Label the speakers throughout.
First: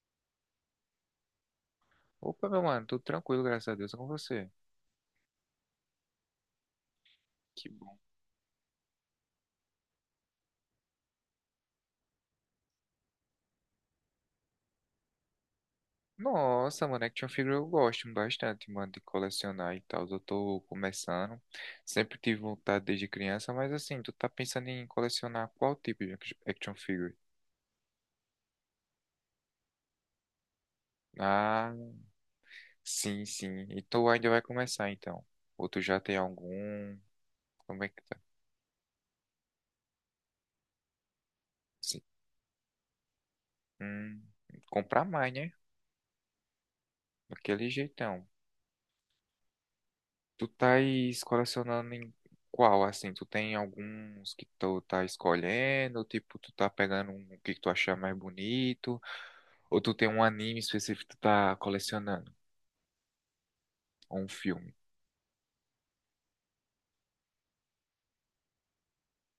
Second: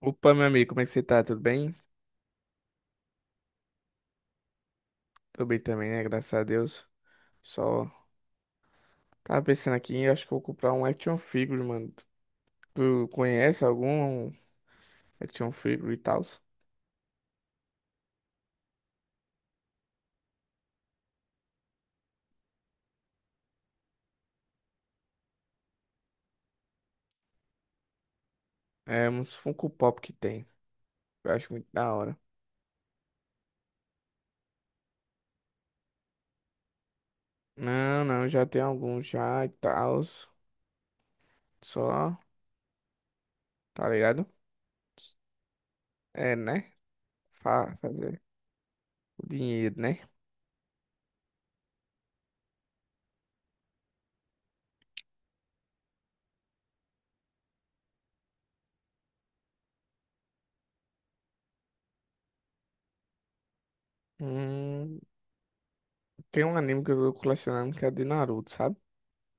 Speaker 1: Opa, meu amigo, como é que você tá? Tudo bem?
Speaker 2: Opa, meu mano, tudo tranquilo, graças a Deus, é com você.
Speaker 1: Tô bem também, né? Graças a Deus.
Speaker 2: Que
Speaker 1: Só
Speaker 2: bom.
Speaker 1: tava pensando aqui, eu acho que eu vou comprar um action figure, mano. Tu conhece algum action figure e tal?
Speaker 2: Nossa, mano, action figure eu gosto bastante, mano, de colecionar e tal. Eu tô começando. Sempre tive vontade desde criança, mas assim, tu tá pensando em colecionar qual tipo de action figure?
Speaker 1: É, uns Funko Pop que tem. Eu acho muito
Speaker 2: Ah,
Speaker 1: da hora.
Speaker 2: sim, sim. E tu ainda vai começar, então. Ou tu já tem algum? Como é que
Speaker 1: Não,
Speaker 2: tá?
Speaker 1: não, já tem alguns já e tal.
Speaker 2: Sim.
Speaker 1: Só, tá
Speaker 2: Hum,
Speaker 1: ligado?
Speaker 2: comprar mais, né?
Speaker 1: É, né?
Speaker 2: Daquele
Speaker 1: Fa fazer
Speaker 2: jeitão.
Speaker 1: o dinheiro, né?
Speaker 2: Tu tá colecionando em qual, assim? Tu tem alguns que tu tá escolhendo, tipo, tu tá pegando um que tu achar mais bonito, ou tu tem um anime específico que tu tá colecionando, ou um filme.
Speaker 1: Hum, tem um anime que eu tô colecionando que é de Naruto, sabe?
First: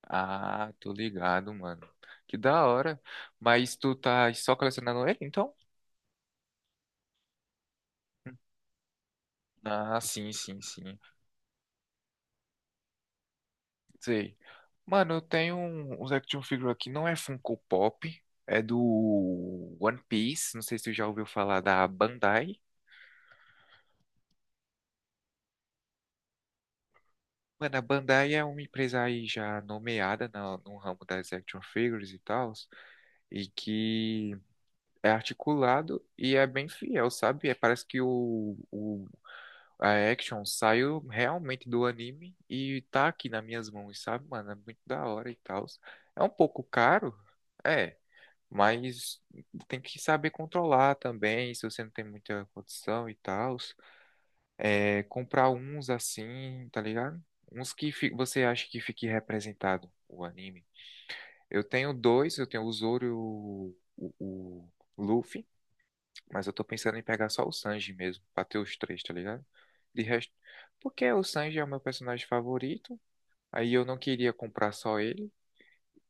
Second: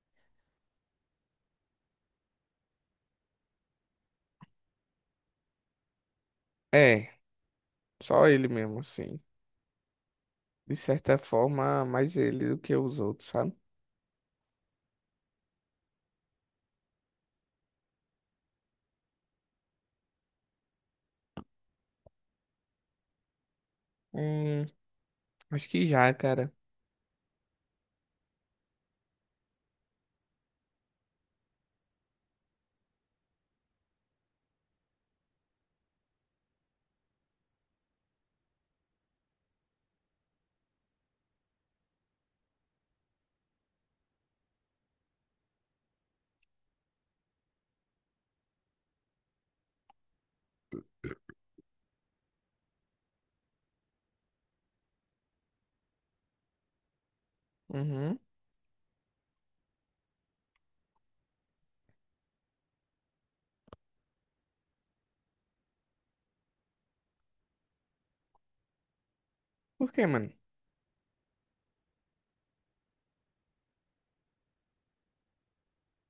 Speaker 2: Ah, tô ligado, mano. Que da hora. Mas tu tá só colecionando ele, então?
Speaker 1: É, só ele mesmo, assim.
Speaker 2: Ah, sim, sim,
Speaker 1: De
Speaker 2: sim.
Speaker 1: certa forma, mais ele do que os outros, sabe?
Speaker 2: Sei. Mano, eu tenho uns action figure aqui, não é Funko Pop, é do One Piece, não sei se tu já ouviu falar da Bandai.
Speaker 1: Hum, acho que já, cara.
Speaker 2: Mano, a Bandai é uma empresa aí já nomeada no ramo das action figures e tal, e que é articulado e é bem fiel, sabe? É, parece que a action saiu realmente do anime e tá aqui nas minhas mãos, sabe, mano? É muito da hora e tal. É um pouco caro, é, mas tem que saber controlar também, se você não tem muita condição e tal. É, comprar uns assim, tá ligado? Uns que
Speaker 1: Uhum.
Speaker 2: você acha que fique representado o anime. Eu tenho dois, eu tenho o Zoro e o Luffy, mas eu tô pensando em pegar só o Sanji mesmo, pra ter os três, tá ligado?
Speaker 1: Por
Speaker 2: De
Speaker 1: quê, mano?
Speaker 2: resto, porque o Sanji é o meu personagem favorito, aí eu não queria comprar só ele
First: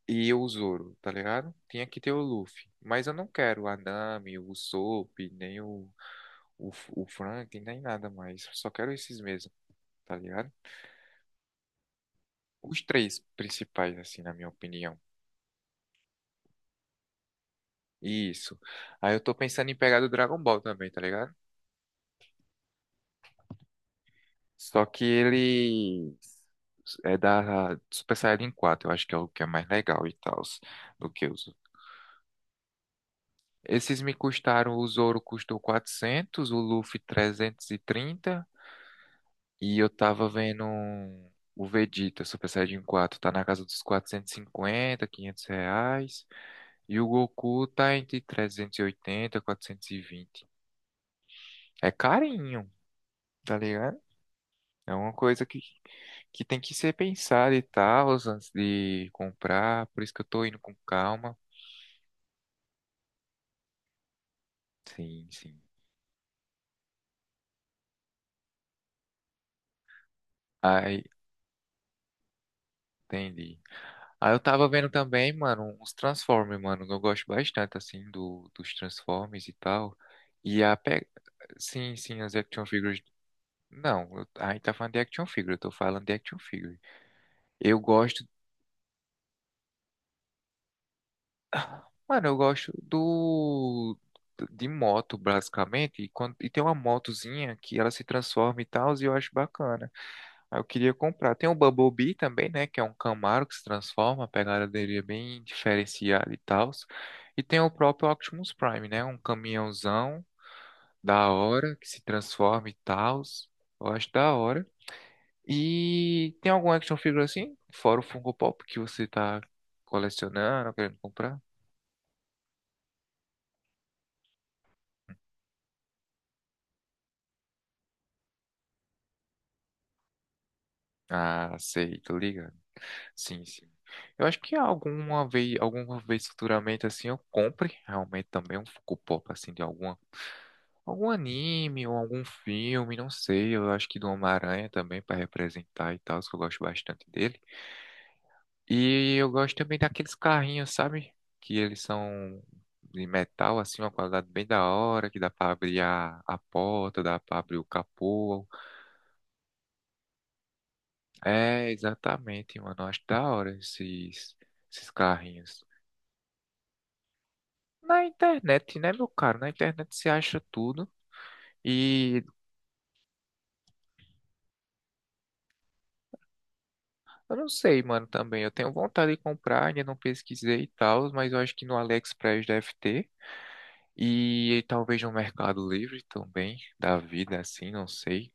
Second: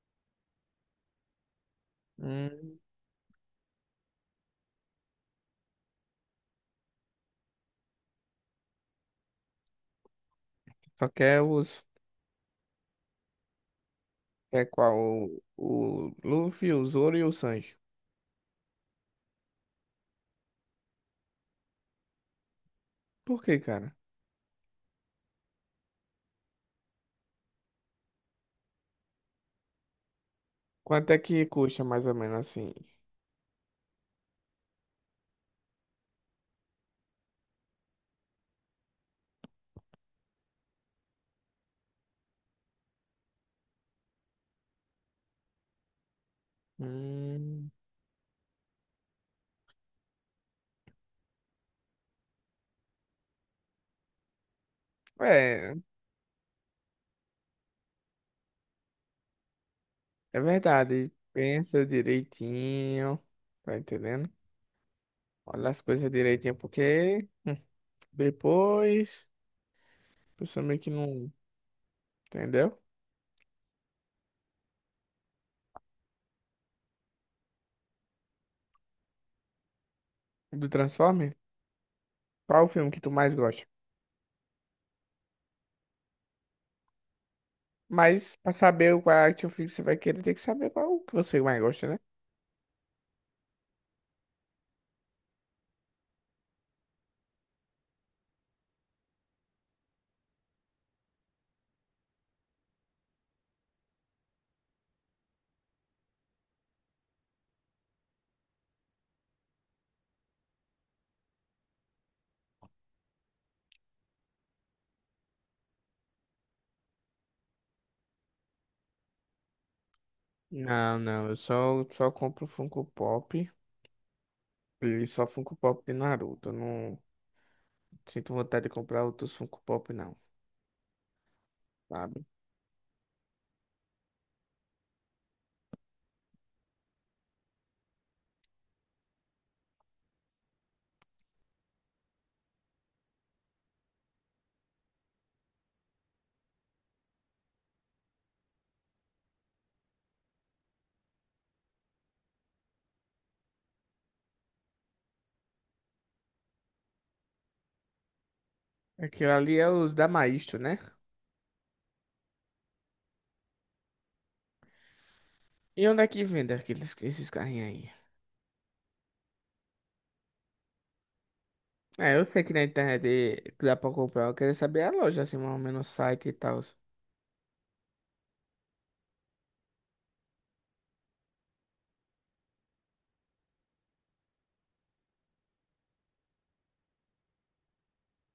Speaker 2: e o Zoro, tá ligado? Tinha que ter o Luffy,
Speaker 1: Hum,
Speaker 2: mas eu não quero o Anami, o Usopp, nem o Frank, nem nada mais, só quero esses mesmo, tá ligado?
Speaker 1: só quer os.
Speaker 2: Os três principais, assim, na minha
Speaker 1: É qual?
Speaker 2: opinião.
Speaker 1: O Luffy, o Zoro e o Sanji.
Speaker 2: Isso. Aí eu tô pensando em pegar do Dragon Ball também, tá ligado?
Speaker 1: Por quê, cara?
Speaker 2: Só que ele é da Super Saiyajin 4, eu acho que é o que é mais legal e tal, do
Speaker 1: Quanto é
Speaker 2: que
Speaker 1: que
Speaker 2: os.
Speaker 1: custa mais ou menos assim?
Speaker 2: Esses me custaram, o Zoro custou 400, o Luffy 330, e eu tava vendo o Vegeta Super Saiyajin 4, tá na casa dos 450, R$ 500, e o Goku
Speaker 1: Hum,
Speaker 2: tá entre 380 e 420. É carinho, tá ligado? É uma coisa que,
Speaker 1: é,
Speaker 2: que tem que ser pensada e tal, antes de comprar. Por isso que eu
Speaker 1: é
Speaker 2: tô indo com
Speaker 1: verdade.
Speaker 2: calma.
Speaker 1: Pensa direitinho. Tá entendendo?
Speaker 2: Sim, sim.
Speaker 1: Olha as coisas direitinho, porque depois. Pessoa meio que
Speaker 2: Aí,
Speaker 1: não. Entendeu?
Speaker 2: entendi. Aí eu tava vendo também, mano, uns Transformers, mano. Eu gosto bastante, assim, dos Transformers e tal. E
Speaker 1: Do
Speaker 2: a pe...
Speaker 1: Transformer?
Speaker 2: Sim, sim, as
Speaker 1: Qual
Speaker 2: action
Speaker 1: o filme que
Speaker 2: figures.
Speaker 1: tu mais gosta?
Speaker 2: Não, eu... aí tá falando de action figure, eu tô falando de action figure. Eu gosto
Speaker 1: Mas pra saber qual é a action figure que você vai querer, tem que saber qual que você mais gosta, né?
Speaker 2: Mano, eu gosto do de moto, basicamente, e, e tem uma motozinha que ela se transforma e tal, e eu acho bacana. Aí eu queria comprar. Tem o Bumblebee também, né, que é um Camaro que se transforma, a pegada dele é bem diferenciada e tal. E tem o próprio Optimus Prime, né, um caminhãozão da hora que se transforma e tal. Eu acho da hora. E tem algum action figure assim, fora o Funko Pop que você tá colecionando,
Speaker 1: Não,
Speaker 2: querendo
Speaker 1: não, eu
Speaker 2: comprar?
Speaker 1: só compro Funko Pop e só Funko Pop de Naruto. Eu não sinto vontade de comprar outros Funko Pop, não,
Speaker 2: Ah, sei, tu
Speaker 1: sabe?
Speaker 2: liga. Sim, sim. Eu acho que alguma vez futuramente assim eu compre realmente também um Funko Pop assim de algum anime ou algum filme, não sei. Eu acho que do Homem-Aranha também para representar e tal, que eu gosto bastante dele. E eu gosto também daqueles carrinhos, sabe? Que eles são de metal assim, uma qualidade bem da hora, que dá para abrir a porta, dá para abrir o capô.
Speaker 1: Aquilo ali é os da Maestro, né?
Speaker 2: É, exatamente, mano. Eu acho da hora esses carrinhos.
Speaker 1: E onde é que vende aqueles, esses carrinhos aí?
Speaker 2: Na internet, né, meu caro? Na internet você acha tudo.
Speaker 1: É,
Speaker 2: E
Speaker 1: eu sei que na internet dá pra comprar, eu queria saber a loja, assim, mais ou menos o site e tal.
Speaker 2: eu não sei, mano, também. Eu tenho vontade de comprar, ainda não pesquisei e tal, mas eu acho que no AliExpress deve ter. E talvez no Mercado Livre também, da vida, assim, não sei.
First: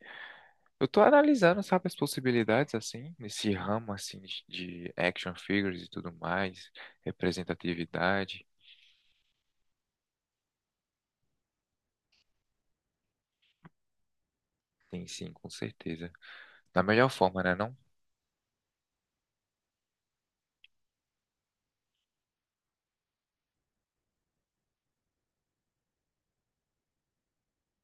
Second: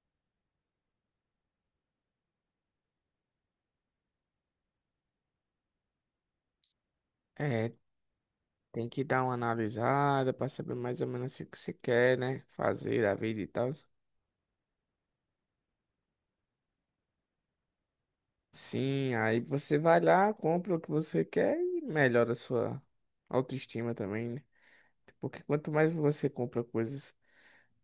Speaker 2: Eu tô analisando, sabe, as possibilidades, assim, nesse ramo, assim, de action figures e tudo mais,
Speaker 1: É,
Speaker 2: representatividade.
Speaker 1: tem que dar uma analisada pra saber mais ou menos o que você quer, né? Fazer a vida e tal.
Speaker 2: Tem sim, com certeza. Da melhor forma, né, não?
Speaker 1: Sim, aí você vai lá, compra o que você quer e melhora a sua autoestima também, né? Porque quanto mais você compra coisas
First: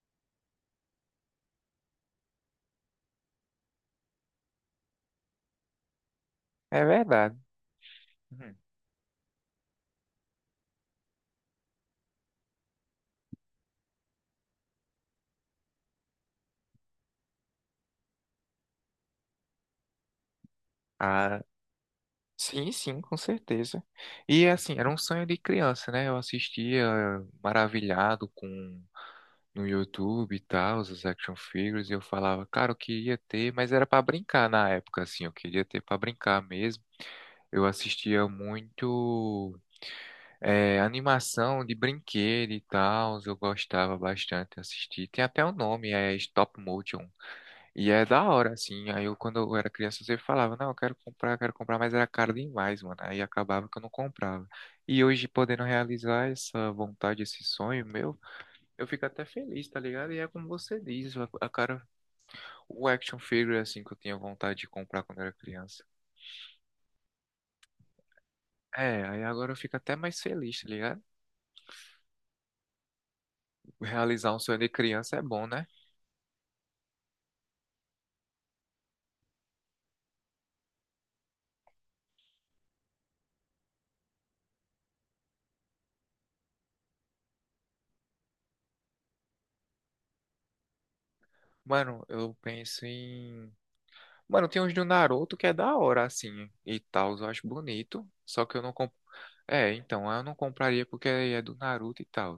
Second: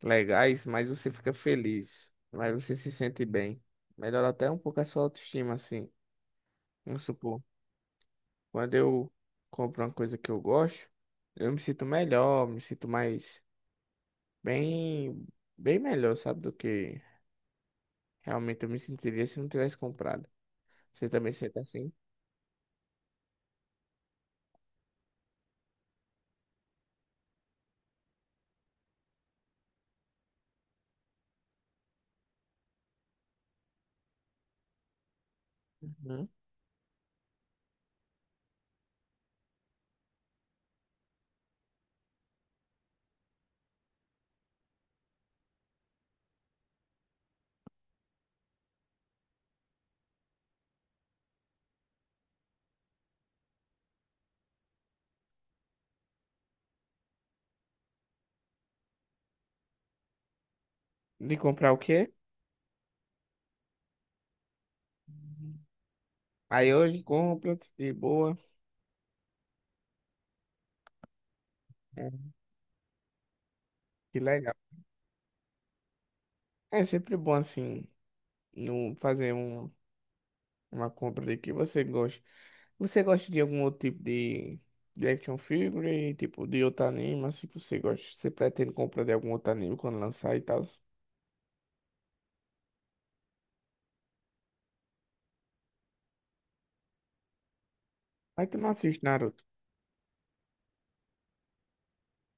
Speaker 1: legais, mais você fica feliz, mais você se sente bem. Melhora até um pouco a sua autoestima, assim.
Speaker 2: É
Speaker 1: Vamos
Speaker 2: verdade.
Speaker 1: supor,
Speaker 2: Uhum.
Speaker 1: quando eu compro uma coisa que eu gosto, eu me sinto melhor, me sinto bem, bem melhor, sabe, do que realmente eu me sentiria se não tivesse comprado. Você também sente assim?
Speaker 2: Sim, sim, com certeza. E assim, era um sonho de criança, né? Eu assistia maravilhado com no YouTube e tal, os action figures, e eu falava, cara, eu queria ter, mas era pra brincar na época, assim, eu queria ter pra
Speaker 1: Uhum.
Speaker 2: brincar mesmo. Eu assistia muito animação de brinquedo e tal, eu gostava bastante de assistir. Tem até o nome, é Stop Motion. E é da hora, assim. Aí eu, quando eu era criança, eu sempre falava, não, eu quero comprar, mas era caro demais, mano. Aí acabava que eu não comprava. E hoje, podendo realizar essa vontade, esse sonho meu, eu fico até feliz, tá ligado? E é como você diz, a,
Speaker 1: De
Speaker 2: a
Speaker 1: comprar o
Speaker 2: cara,
Speaker 1: quê?
Speaker 2: o action figure, assim, que eu tinha vontade de comprar quando eu era criança.
Speaker 1: Aí hoje compra, de boa.
Speaker 2: É, aí agora eu fico até mais feliz, tá ligado?
Speaker 1: É, que
Speaker 2: Realizar um
Speaker 1: legal.
Speaker 2: sonho de criança é bom, né?
Speaker 1: É sempre bom assim, não fazer uma compra de que você gosta. Você gosta de algum outro tipo de action figure, tipo de outro anime, assim que você gosta? Você pretende comprar de algum outro anime quando lançar e tal?
Speaker 2: Mano, eu penso em Mano, tem uns do Naruto que é da hora, assim, e tal, eu acho bonito. Só
Speaker 1: Mas
Speaker 2: que
Speaker 1: tu
Speaker 2: eu
Speaker 1: não
Speaker 2: não comp...
Speaker 1: assiste Naruto.
Speaker 2: É, então, eu não compraria porque é do Naruto e tal.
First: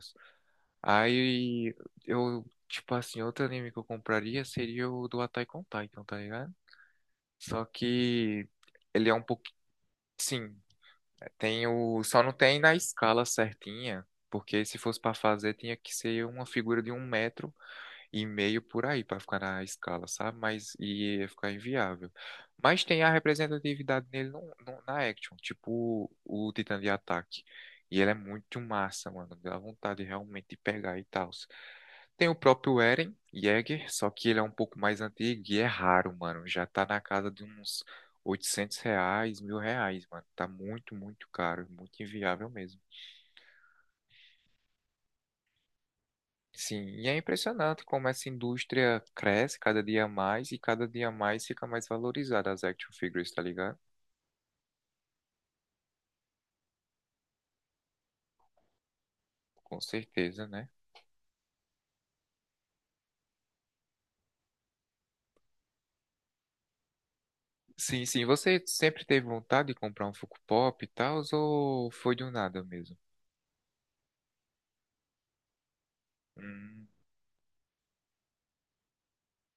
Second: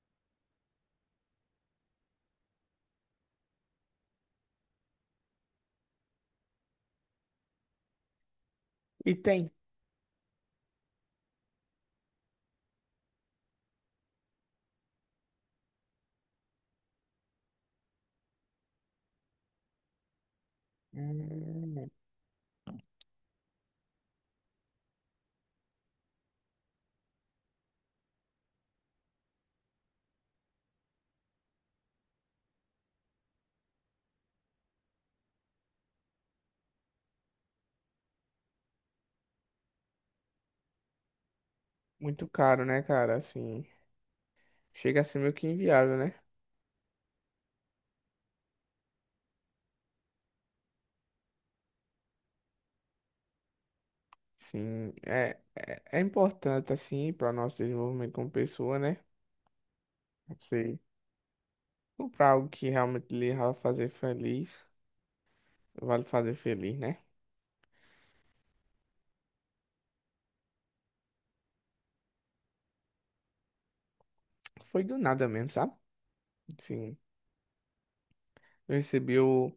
Speaker 2: Aí eu, tipo assim, outro anime que eu compraria seria o do Attack on Titan, tá ligado? Só que ele é
Speaker 1: E
Speaker 2: um pouco,
Speaker 1: tem.
Speaker 2: sim, tem o, só não tem na escala certinha, porque se fosse pra fazer tinha que ser uma figura de um metro e meio por aí para ficar na escala, sabe? Mas e ia ficar
Speaker 1: Hum,
Speaker 2: inviável. Mas tem a representatividade nele na action, tipo o Titã de Ataque. E ele é muito massa, mano. Dá vontade realmente de pegar e tal. Tem o próprio Eren Yeager, só que ele é um pouco mais antigo e é raro, mano. Já tá na casa de uns R$ 800, R$ 1.000, mano. Tá muito, muito caro, muito
Speaker 1: Muito
Speaker 2: inviável
Speaker 1: caro,
Speaker 2: mesmo.
Speaker 1: né, cara? Assim, chega a ser meio que inviável, né?
Speaker 2: Sim, e é impressionante como essa indústria cresce cada dia mais e cada dia mais fica mais valorizada as action figures, tá ligado?
Speaker 1: Sim, é importante, assim, para o nosso desenvolvimento como pessoa, né?
Speaker 2: Com certeza, né?
Speaker 1: Você comprar algo que realmente lhe vai fazer feliz, vale fazer feliz, né?
Speaker 2: Sim, sim. Você sempre teve vontade de comprar um Funko Pop e tal, ou foi do nada mesmo?
Speaker 1: Foi do nada mesmo, sabe?
Speaker 2: Hum.
Speaker 1: Sim. Eu recebi o.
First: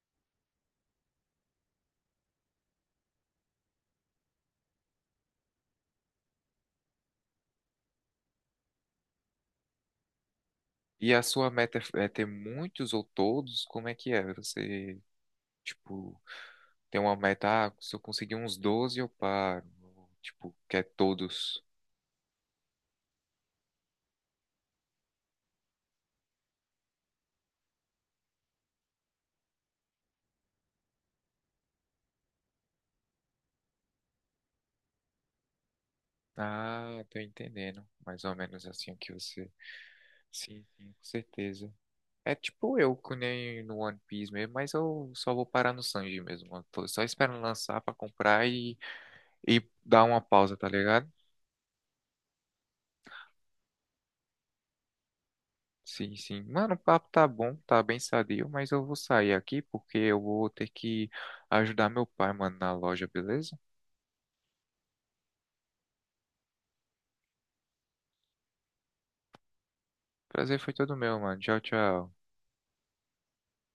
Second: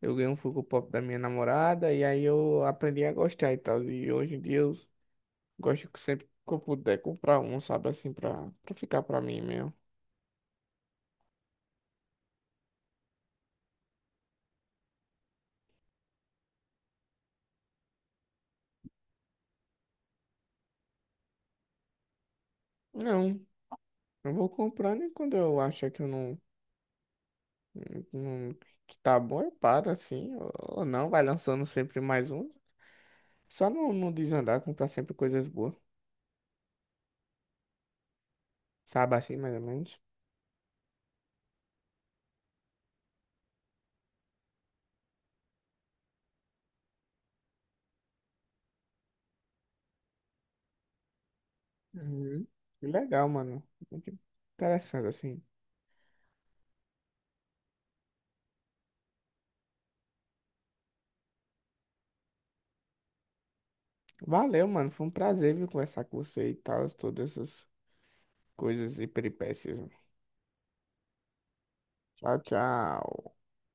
Speaker 1: Eu ganhei um Funko Pop da minha namorada e aí eu aprendi a gostar e tal. E hoje em dia eu gosto que sempre que eu puder comprar um, sabe? Assim, pra ficar pra mim mesmo.
Speaker 2: E a sua meta é ter muitos ou todos? Como é que é? Você, tipo, tem uma meta, ah, se eu conseguir uns 12 eu paro. Ou, tipo, quer todos?
Speaker 1: Não, eu vou comprando e quando eu achar que eu não, não- que tá bom, eu paro assim. Ou não, vai lançando sempre mais um. Só não, não desandar, comprar sempre coisas boas,
Speaker 2: Ah, tô entendendo. Mais ou menos assim o que
Speaker 1: sabe? Assim,
Speaker 2: você.
Speaker 1: mais ou menos.
Speaker 2: Sim, sim, com certeza. É tipo eu, que nem no One Piece mesmo, mas eu só vou parar no Sanji mesmo. Eu tô só esperando lançar pra comprar e dar uma pausa, tá ligado?
Speaker 1: Uhum. Que legal, mano. Muito interessante, assim.
Speaker 2: Sim, sim. Mano, o papo tá bom, tá bem sadio, mas eu vou sair aqui porque eu vou ter que ajudar meu pai, mano, na loja, beleza?
Speaker 1: Valeu, mano. Foi um prazer, viu, conversar com você e tal, todas essas coisas e peripécias.
Speaker 2: Prazer foi todo meu, mano. Tchau, tchau.
Speaker 1: Tchau, tchau.